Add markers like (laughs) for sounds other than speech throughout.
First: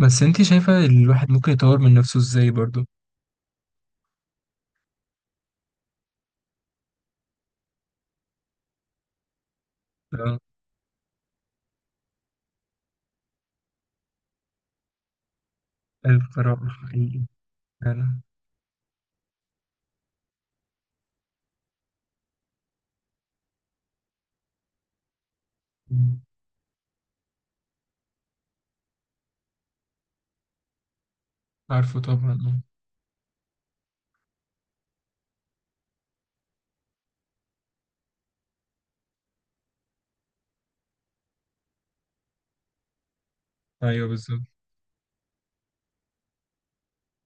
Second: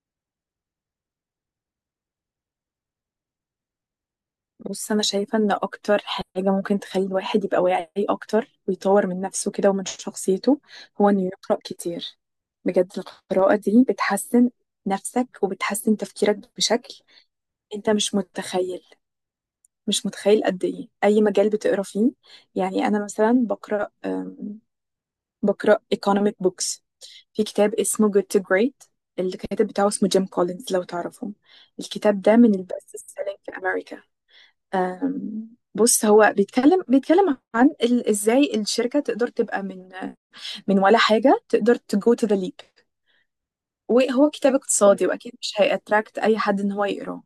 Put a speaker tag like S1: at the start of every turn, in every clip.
S1: بس انت شايفة الواحد ممكن يطور من نفسه ازاي برضو.
S2: بص انا شايفه ان اكتر حاجه ممكن تخلي الواحد يبقى واعي اكتر ويطور من نفسه كده ومن
S1: اه،
S2: شخصيته هو انه يقرا كتير. بجد القراءه دي بتحسن نفسك وبتحسن تفكيرك
S1: القراءة
S2: بشكل،
S1: حقيقي.
S2: انت مش
S1: فعلا.
S2: متخيل. مش متخيل قد ايه اي مجال بتقرا فيه. يعني انا مثلا بقرا بقرا
S1: مم.
S2: economic books. في كتاب اسمه Good to Great، الكاتب بتاعه اسمه جيم كولينز، لو تعرفه.
S1: عارفه
S2: الكتاب ده من
S1: طبعا.
S2: البست سيلينج في امريكا. آم، بص، هو بيتكلم عن ازاي الشركه تقدر تبقى من ولا حاجه تقدر تجو تو ذا ليب.
S1: اه ايوه
S2: وهو
S1: بالظبط.
S2: كتاب اقتصادي، واكيد مش هيأتراكت اي حد ان هو يقراه،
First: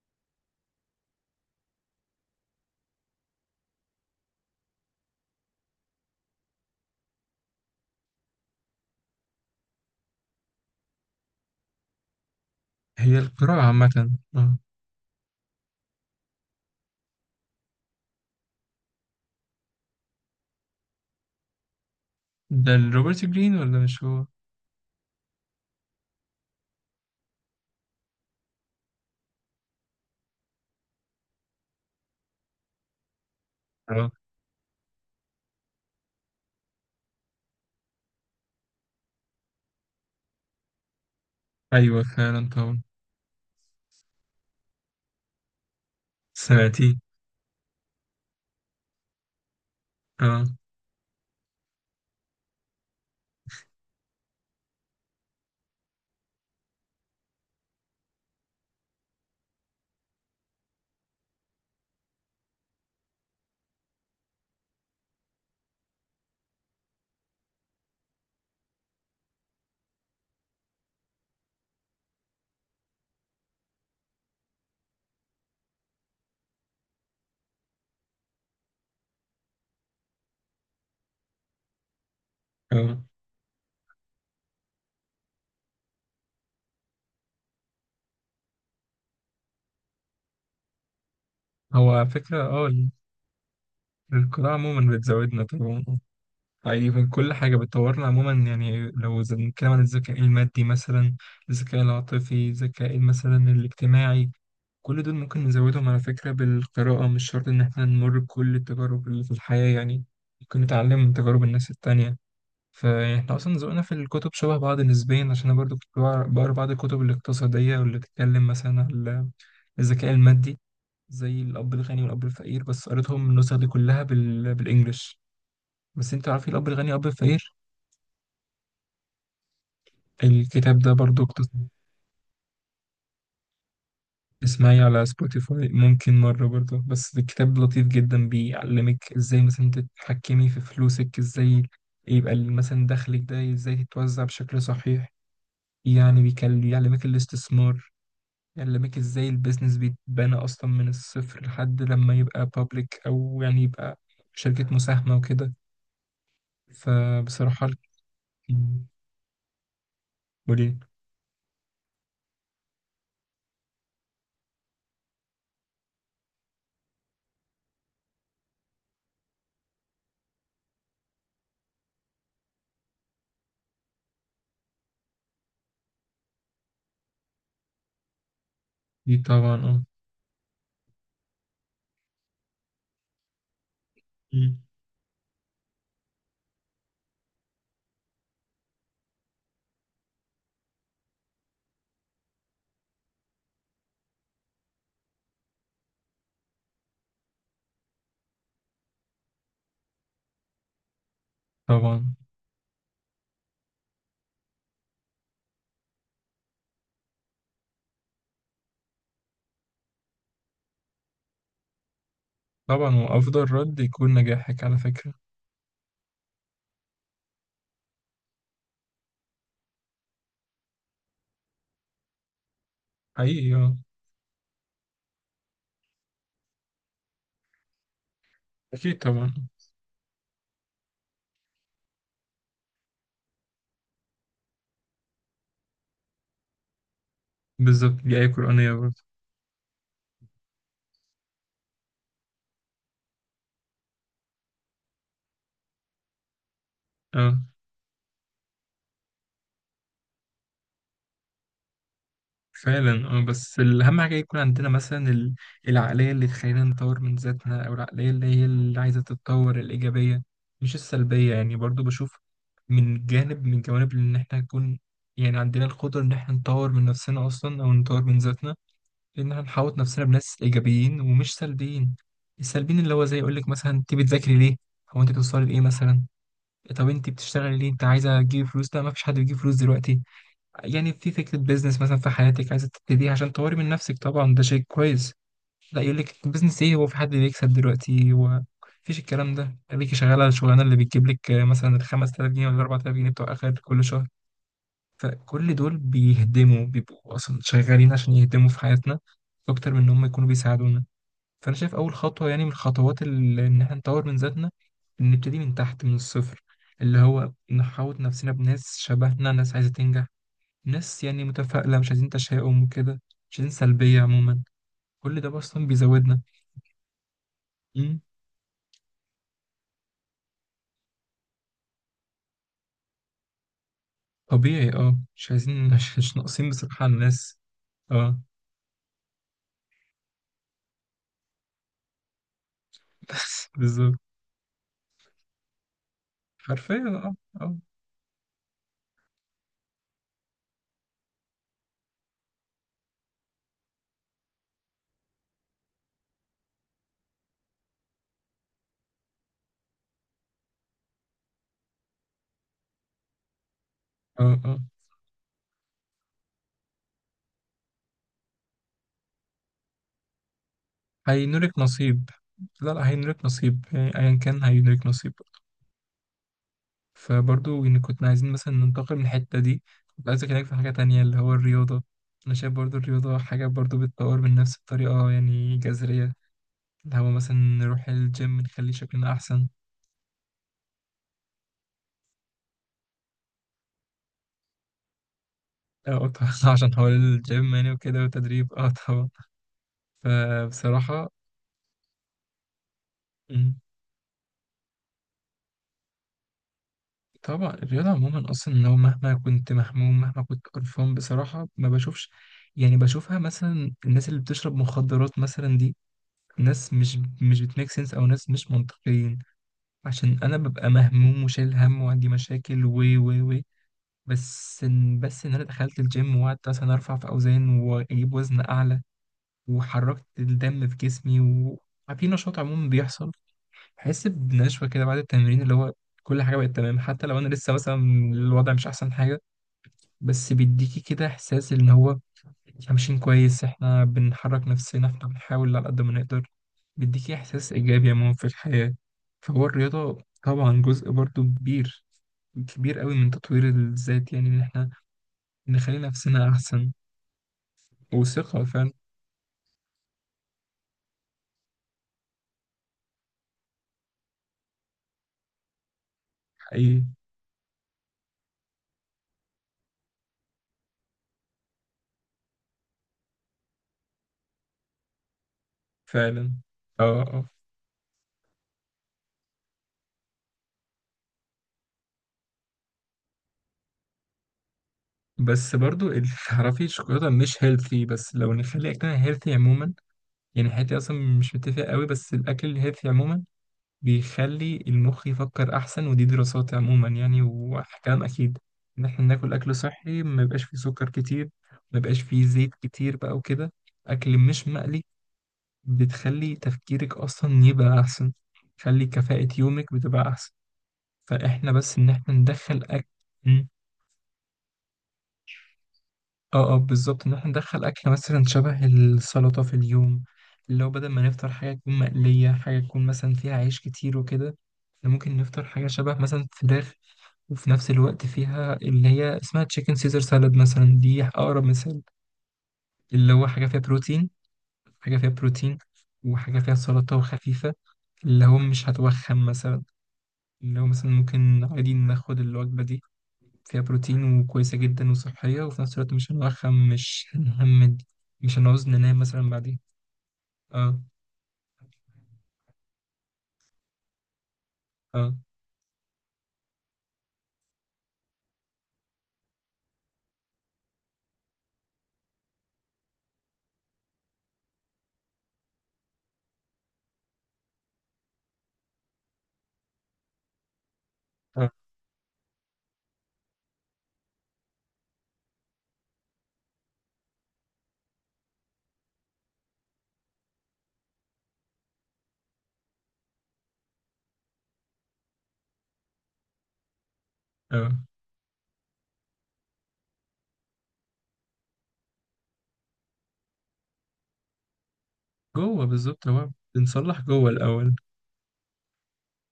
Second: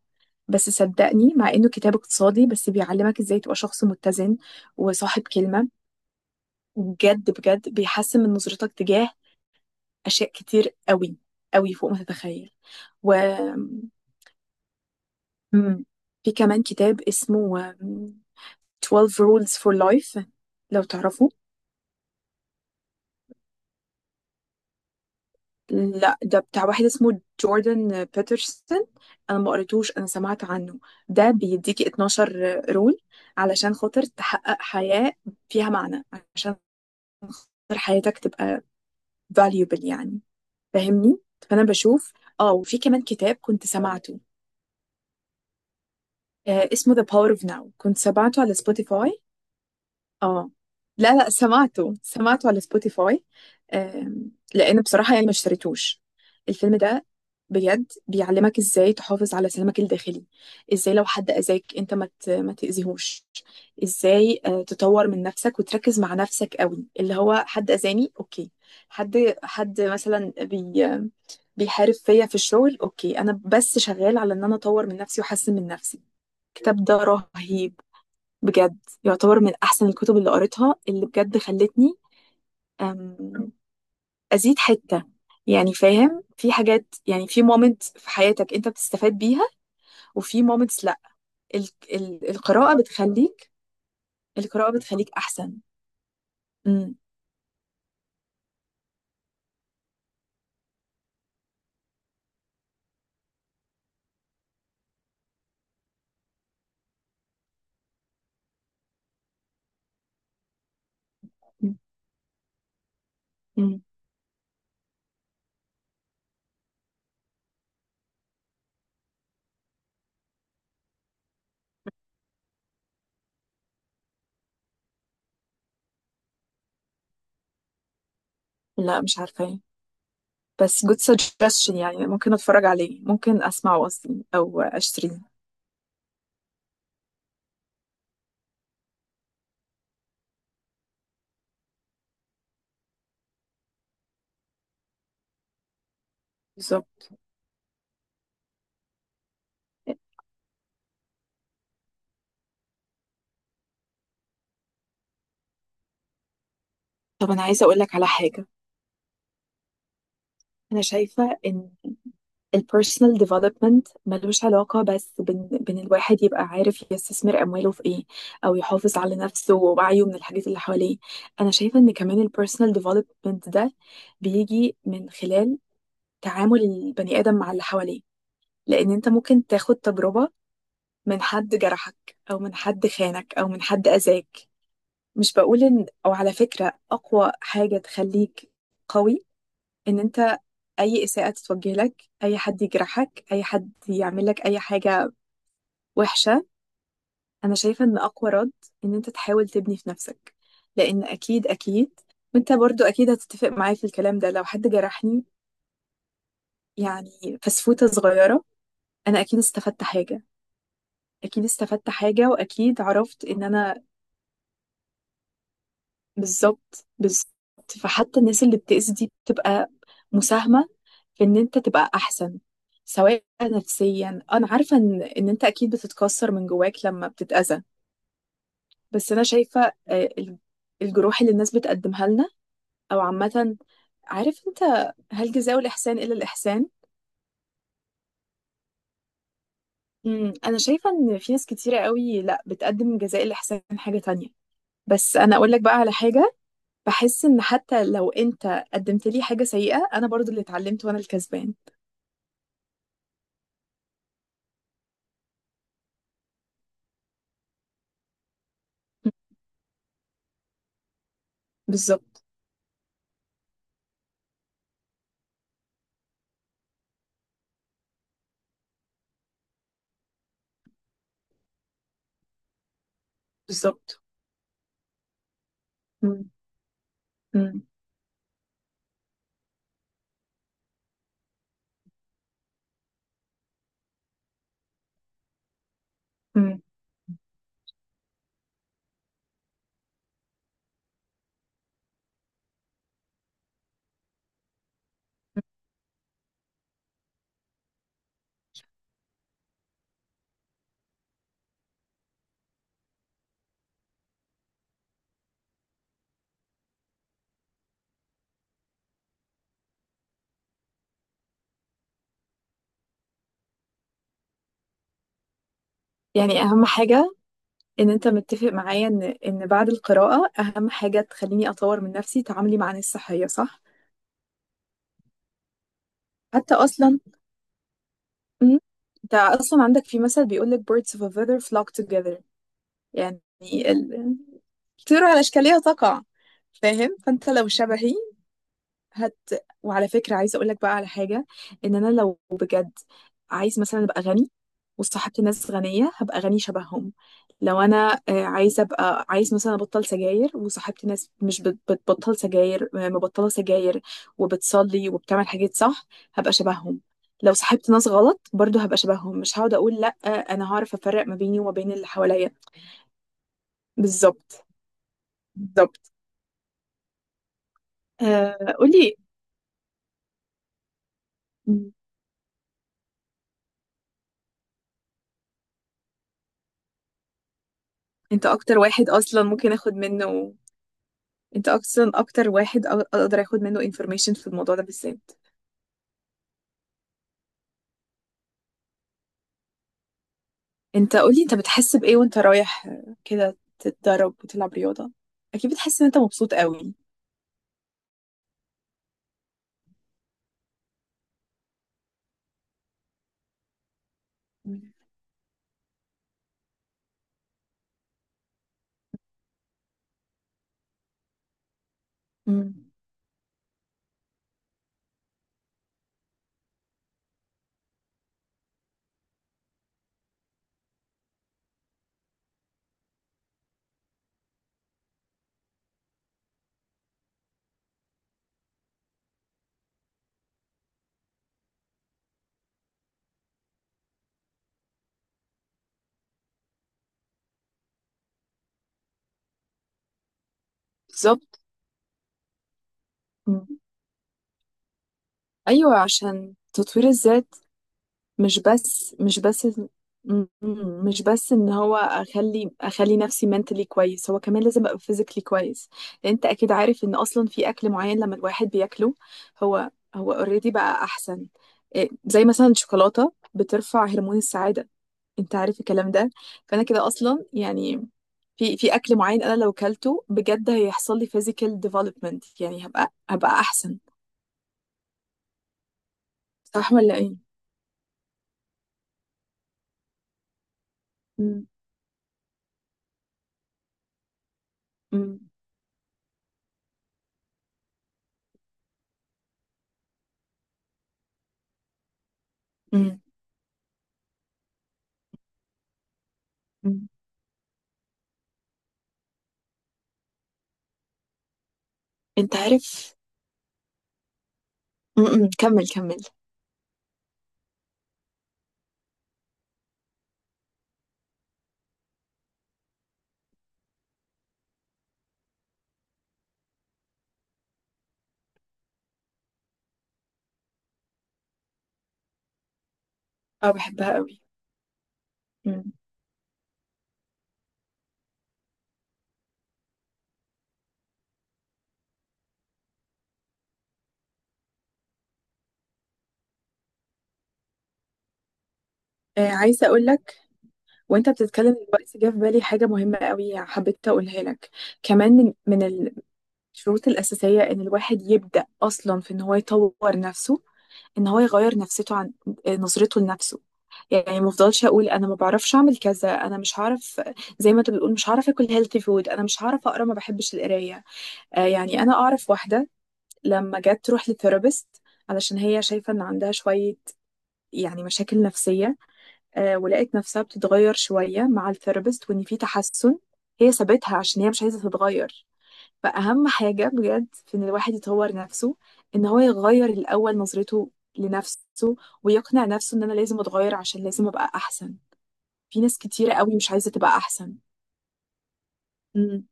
S2: بس صدقني مع انه كتاب اقتصادي، بس بيعلمك ازاي تبقى شخص متزن وصاحب كلمه. بجد بجد بيحسن من نظرتك تجاه اشياء كتير قوي، قوي فوق ما تتخيل. و
S1: هي القراءة عامة. اه،
S2: مم. في كمان كتاب اسمه 12 rules for life، لو تعرفوا.
S1: ده روبرت جرين ولا مش هو؟
S2: لا، ده بتاع واحد اسمه جوردن بيترسون. انا ما قريتوش، انا سمعت عنه. ده بيديكي 12 رول علشان خاطر
S1: اه
S2: تحقق حياة فيها معنى، عشان خاطر حياتك تبقى valuable يعني، فاهمني؟ فانا
S1: ايوه
S2: بشوف.
S1: فعلا
S2: اه وفي
S1: طبعا.
S2: كمان كتاب كنت سمعته، آه
S1: سمعتيه.
S2: اسمه The Power of Now، كنت سمعته على سبوتيفاي.
S1: اه
S2: اه لا لا، سمعته سمعته على سبوتيفاي. لان بصراحه يعني ما اشتريتوش الفيلم ده. بجد بيعلمك ازاي تحافظ على سلامك الداخلي، ازاي لو حد اذاك انت ما تاذيهوش، ازاي تطور من نفسك وتركز مع نفسك قوي. اللي هو حد اذاني، اوكي، حد مثلا بيحارب فيا في الشغل. اوكي، انا بس شغال على ان انا اطور من نفسي واحسن من نفسي. الكتاب ده رهيب بجد. يعتبر من احسن الكتب اللي قريتها، اللي بجد خلتني
S1: اه،
S2: أم، ازيد حتة، يعني فاهم؟ في حاجات يعني في مومنت في حياتك انت بتستفاد بيها، وفي مومنتس لا. ال
S1: هو على فكرة اه
S2: القراءة بتخليك،
S1: القراءة
S2: القراءة
S1: عموما
S2: بتخليك
S1: بتزودنا
S2: احسن.
S1: طبعا اه. حقيقي،
S2: مم.
S1: من كل حاجة بتطورنا عموما، يعني لو بنتكلم عن الذكاء المادي مثلا، الذكاء العاطفي، الذكاء مثلا الاجتماعي، كل دول ممكن نزودهم على فكرة بالقراءة. مش شرط إن إحنا نمر بكل التجارب اللي في الحياة يعني، ممكن نتعلم من تجارب الناس التانية. فإحنا أصلا ذوقنا
S2: مم.
S1: في الكتب شبه بعض نسبيا، عشان أنا برضو كنت بقرا بعض الكتب الاقتصادية، واللي بتتكلم مثلا على الذكاء المادي، زي الأب الغني والأب الفقير. بس قريتهم النسخ دي كلها بالإنجلش. بس أنت عارف إيه الأب الغني والأب الفقير؟
S2: لا، مش عارفة.
S1: الكتاب
S2: بس
S1: ده
S2: good
S1: برضو اقتصادي.
S2: suggestion يعني، ممكن اتفرج عليه، ممكن اسمعه اصلا او
S1: اسمعي على
S2: اشتريه.
S1: سبوتيفاي ممكن مرة برضه، بس الكتاب لطيف جدا، بيعلمك ازاي مثلا تتحكمي في فلوسك، ازاي يبقى مثلا دخلك ده ازاي تتوزع بشكل صحيح. يعني بيعلمك
S2: بالظبط.
S1: الاستثمار. يعلمك ازاي البيزنس بيتبنى اصلا من الصفر لحد لما يبقى بابليك، او يعني يبقى شركة مساهمة وكده.
S2: طب انا عايزة
S1: فبصراحة ال-
S2: اقول لك على حاجة.
S1: وليه.
S2: انا شايفة ان البيرسونال ديفلوبمنت ملوش علاقة بس بين الواحد يبقى عارف يستثمر أمواله في إيه، أو يحافظ على نفسه ووعيه من الحاجات اللي حواليه. أنا شايفة إن كمان البيرسونال ديفلوبمنت ده بيجي من خلال تعامل البني آدم مع اللي حواليه. لأن أنت
S1: دي
S2: ممكن
S1: طبعا
S2: تاخد
S1: اه.
S2: تجربة من حد جرحك، أو من حد خانك، أو من حد أذاك.
S1: مم.
S2: مش بقول إن، أو على فكرة، أقوى حاجة تخليك قوي إن أنت، أي إساءة تتوجه لك، أي حد يجرحك، أي حد يعمل لك أي حاجة وحشة، أنا شايفة إن أقوى رد إن أنت تحاول تبني في نفسك. لأن أكيد أكيد.
S1: طبعا.
S2: وأنت برضو أكيد هتتفق معايا في الكلام ده. لو حد جرحني يعني فسفوتة صغيرة، أنا أكيد استفدت حاجة. أكيد استفدت حاجة، وأكيد
S1: طبعا،
S2: عرفت إن
S1: وافضل رد
S2: أنا.
S1: يكون نجاحك على فكرة.
S2: بالظبط، بالظبط. فحتى الناس اللي بتأذي دي بتبقى مساهمة في إن أنت تبقى أحسن، سواء
S1: حقيقي اه.
S2: نفسيا. أنا عارفة إن أنت أكيد بتتكسر من جواك لما بتتأذى.
S1: اكيد
S2: بس أنا
S1: طبعا.
S2: شايفة الجروح اللي الناس بتقدمها لنا، او عامه، عارف انت، هل جزاء الاحسان الا الاحسان؟
S1: بالظبط، دي آية قرآنية برضه.
S2: انا شايفه ان في ناس كتيره قوي لا بتقدم جزاء الاحسان حاجه تانية. بس انا اقول لك بقى على حاجه، بحس
S1: اه
S2: ان حتى لو انت قدمت لي حاجه سيئه، انا برضو اللي اتعلمت وانا الكسبان.
S1: فعلا اه. بس الأهم حاجة يكون عندنا مثلا العقلية اللي تخلينا نطور من ذاتنا، أو العقلية اللي هي اللي عايزة
S2: مم.
S1: تتطور، الإيجابية مش السلبية يعني. برضه بشوف
S2: بالظبط
S1: من جانب من جوانب إن إحنا نكون، يعني عندنا القدرة إن إحنا نطور من نفسنا أصلا، أو نطور من ذاتنا، إن إحنا نحوط نفسنا بناس إيجابيين ومش سلبيين. السلبيين اللي هو زي يقولك مثلا أنت
S2: بالظبط.
S1: بتذاكري ليه؟ هو أنت بتوصلي لإيه مثلا؟
S2: مم.
S1: طب أنت بتشتغلي
S2: مم.
S1: ليه؟ أنت عايزة تجيبي فلوس؟ لا، مفيش حد بيجيب فلوس دلوقتي. يعني في فكرة بيزنس مثلا في حياتك عايزة تبتديها عشان تطوري من نفسك، طبعا ده شيء كويس. لا، يقول لك
S2: مم.
S1: بيزنس ايه، هو في حد بيكسب دلوقتي؟ هو مفيش، الكلام ده خليكي شغالة الشغلانة اللي بتجيب لك مثلا ال 5000 جنيه ولا 4000 جنيه بتوع آخر كل شهر. فكل دول بيهدموا، بيبقوا أصلا شغالين عشان يهدموا في حياتنا أكتر من إن هم يكونوا بيساعدونا. فأنا شايف أول خطوة، يعني من الخطوات اللي إن احنا نطور من ذاتنا، إن نبتدي من تحت من الصفر، اللي هو نحاوط نفسنا بناس شبهنا، ناس عايزة تنجح، ناس يعني متفائلة، مش عايزين تشاؤم وكده، مش عايزين سلبية عموما. كل ده أصلا بيزودنا.
S2: يعني اهم حاجه، ان
S1: أمم،
S2: انت متفق معايا ان بعد القراءه اهم حاجه تخليني اطور من نفسي تعاملي مع ناس صحيه، صح؟
S1: طبيعي اه. مش عايزين، مش ناقصين
S2: حتى
S1: بصراحة على
S2: اصلا.
S1: الناس. اه.
S2: مم. انت اصلا عندك في مثل بيقول لك birds of a feather flock together،
S1: (laughs)
S2: يعني
S1: بس بالظبط.
S2: ال- الطير على اشكالها تقع.
S1: حرفيا.
S2: فاهم؟
S1: اه
S2: فانت لو
S1: اه.
S2: شبهي هت وعلى فكرة عايزة اقول لك بقى على حاجة، ان انا لو بجد عايز مثلا ابقى غني وصاحبت ناس غنية، هبقى غني شبههم. لو انا عايزة ابقى، عايز مثلا ابطل سجاير وصاحبت ناس مش بت- بتبطل سجاير، مبطلة سجاير
S1: اه اه.
S2: وبتصلي وبتعمل حاجات صح، هبقى شبههم. لو صاحبت ناس غلط برضو هبقى شبههم. مش هقعد اقول لا، انا هعرف افرق ما بيني وما
S1: هينولك
S2: بين اللي
S1: نصيب.
S2: حواليا.
S1: لا هينولك نصيب، يعني أيا كان
S2: بالظبط
S1: هينولك نصيب.
S2: بالظبط.
S1: فبرضو إن كنا عايزين مثلا
S2: آه
S1: ننتقل
S2: قولي.
S1: من الحتة دي، كنت عايز أكلمك في حاجة تانية اللي هو
S2: م،
S1: الرياضة. أنا شايف برضو الرياضة حاجة برضو بتطور من نفس بطريقة يعني جذرية، اللي هو مثلا نروح
S2: انت
S1: الجيم،
S2: اكتر
S1: نخلي
S2: واحد
S1: شكلنا
S2: اصلا
S1: أحسن.
S2: ممكن اخد منه، انت اصلا اكتر واحد اقدر اخد منه information في الموضوع ده بالذات.
S1: اه طبعا. (laughs) عشان حوار الجيم يعني وكده وتدريب، اه طبعا.
S2: انت
S1: فبصراحة
S2: قولي، انت بتحس بايه وانت رايح كده
S1: مم،
S2: تتدرب وتلعب رياضة؟ اكيد بتحس ان انت مبسوط قوي.
S1: طبعا الرياضة عموما أصلا، لو مهما كنت مهموم، مهما كنت قرفان، بصراحة ما بشوفش، يعني بشوفها مثلا الناس اللي بتشرب مخدرات مثلا دي، ناس مش بتميك سنس، أو ناس مش منطقيين. عشان أنا ببقى مهموم وشايل هم وعندي مشاكل
S2: مم.
S1: و. بس إن، بس إن أنا دخلت الجيم وقعدت مثلا أرفع في أوزان وأجيب وزن أعلى، وحركت الدم في جسمي في نشاط عموما بيحصل. بحس بنشوة كده بعد التمرين، اللي هو كل حاجة بقت تمام، حتى لو أنا لسه مثلا الوضع مش أحسن حاجة، بس بيديكي كده إحساس إن هو إحنا ماشيين كويس، إحنا بنحرك نفسنا، إحنا بنحاول على قد ما نقدر، بيديكي إحساس إيجابي عموما في الحياة. فهو الرياضة طبعا جزء برضو
S2: بالظبط.
S1: كبير، كبير قوي، من
S2: مم.
S1: تطوير الذات، يعني إن إحنا
S2: ايوه،
S1: نخلي نفسنا
S2: عشان
S1: أحسن
S2: تطوير الذات، مش
S1: وثقة فعلا.
S2: بس مش بس م- مش بس ان هو اخلي نفسي mentally كويس، هو كمان لازم ابقى physically كويس. لان انت اكيد
S1: حقيقي
S2: عارف ان اصلا في اكل معين لما الواحد بياكله، هو اوريدي بقى احسن. إيه، زي مثلا الشوكولاته بترفع هرمون السعاده، انت عارف الكلام ده.
S1: فعلا.
S2: فانا كده
S1: اه
S2: اصلا
S1: اه.
S2: يعني في اكل معين انا لو كلته بجد هيحصل لي physical development، يعني هبقى احسن،
S1: بس برضو (laughs) تعرفي
S2: صح ولا
S1: الشوكولاتة
S2: ايه؟
S1: مش هيلثي، بس لو نخلي أكلنا هيلثي عموما، يعني حياتي اصلا مش
S2: م-
S1: متفق قوي، بس الاكل الهيلثي عموما بيخلي المخ
S2: م-
S1: يفكر احسن. ودي دراسات عموما يعني وكلام اكيد، ان احنا ناكل اكل صحي، ما يبقاش فيه سكر كتير، ما يبقاش فيه زيت كتير
S2: م-
S1: بقى وكده، اكل مش مقلي، بتخلي
S2: م.
S1: تفكيرك اصلا يبقى احسن، تخلي كفاءة يومك بتبقى احسن. فاحنا بس ان احنا
S2: انت
S1: ندخل اكل،
S2: عارف؟ م- م. كمل كمل.
S1: اه اه بالظبط، ان احنا ندخل اكل مثلا شبه السلطه في اليوم، اللي هو بدل ما نفطر حاجه تكون مقليه، حاجه تكون مثلا فيها عيش كتير وكده، إحنا ممكن نفطر حاجه شبه مثلا فراخ، وفي نفس الوقت فيها اللي هي اسمها تشيكن سيزر سالاد، مثلا دي اقرب مثال. اللي هو حاجه
S2: اه
S1: فيها
S2: بحبها
S1: بروتين،
S2: قوي.
S1: حاجه فيها بروتين،
S2: م.
S1: وحاجه فيها سلطه وخفيفه، اللي هو مش هتوخم مثلا، اللي هو مثلا ممكن عادي ناخد الوجبه دي، فيها بروتين وكويسة جدا وصحية، وفي نفس الوقت مش هنوخم، مش هنهمد، مش هنعوز ننام
S2: آه
S1: مثلا بعدين.
S2: عايزة اقول لك،
S1: اه.
S2: وانت بتتكلم دلوقتي جه في بالي حاجة مهمة قوي، حبيت اقولها لك.
S1: اه
S2: كمان من الشروط الأساسية ان الواحد يبدأ اصلا في ان هو يطور نفسه، ان هو يغير نفسيته عن نظرته لنفسه. يعني ما افضلش اقول انا ما بعرفش اعمل كذا، انا مش هعرف. زي ما انت بتقول مش هعرف اكل هيلثي فود، انا مش هعرف اقرا، ما بحبش القرايه.
S1: اه.
S2: يعني انا اعرف واحده لما جت تروح لثيرابيست علشان هي شايفه ان عندها شويه يعني مشاكل نفسية، ولقيت نفسها بتتغير شوية مع الثيرابيست، وإن في تحسن، هي سابتها عشان هي مش عايزة تتغير. فأهم حاجة بجد في إن
S1: اه
S2: الواحد يطور نفسه، إن هو يغير الأول نظرته لنفسه، ويقنع نفسه إن أنا لازم أتغير عشان لازم أبقى أحسن. في
S1: جوه
S2: ناس
S1: بالظبط.
S2: كتيرة
S1: هو
S2: قوي مش عايزة تبقى
S1: بنصلح جوه
S2: أحسن.
S1: الأول،
S2: امم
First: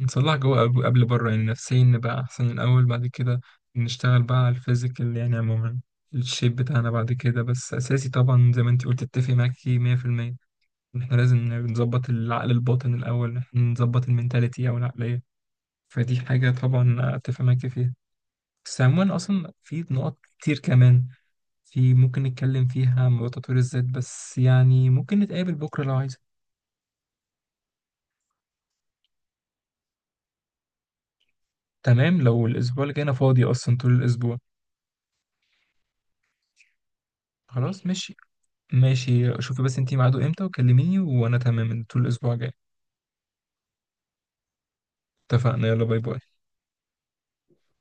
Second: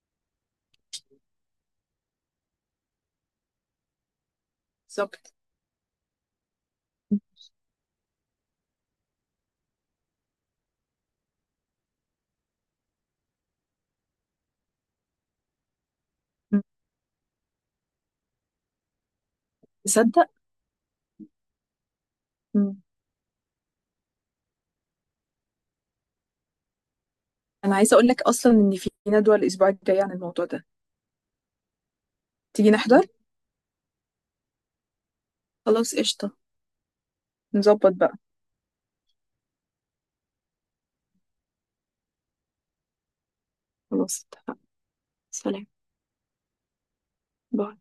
S1: نصلح جوه قبل بره يعني، نفسيا نبقى أحسن الأول، بعد كده نشتغل بقى على الفيزيكال
S2: بالظبط.
S1: يعني عموما، الشيب بتاعنا بعد كده. بس أساسي طبعا، زي ما انت قلت، اتفق معاكي 100% إن احنا لازم نظبط العقل الباطن الأول، إحنا نظبط المنتاليتي أو العقلية، فدي حاجة
S2: أمم.
S1: طبعا أتفق معاكي فيها. بس عموما أصلا في نقط
S2: تصدق.
S1: كتير كمان في ممكن نتكلم
S2: أمم.
S1: فيها عن موضوع تطوير الذات، بس يعني ممكن نتقابل بكرة لو عايزة.
S2: أنا عايزة أقول لك أصلا إن في ندوة الأسبوع الجاي عن الموضوع ده.
S1: تمام، لو
S2: تيجي
S1: الأسبوع اللي جاي
S2: نحضر.
S1: أنا فاضي أصلا طول الأسبوع.
S2: خلاص قشطة.
S1: خلاص
S2: نظبط بقى.
S1: ماشي. ماشي، شوفي بس انتي ميعاده امتى وكلميني، وأنا تمام طول الأسبوع الجاي.
S2: خلاص اتفقنا. سلام.
S1: اتفقنا. يلا باي باي.
S2: باي.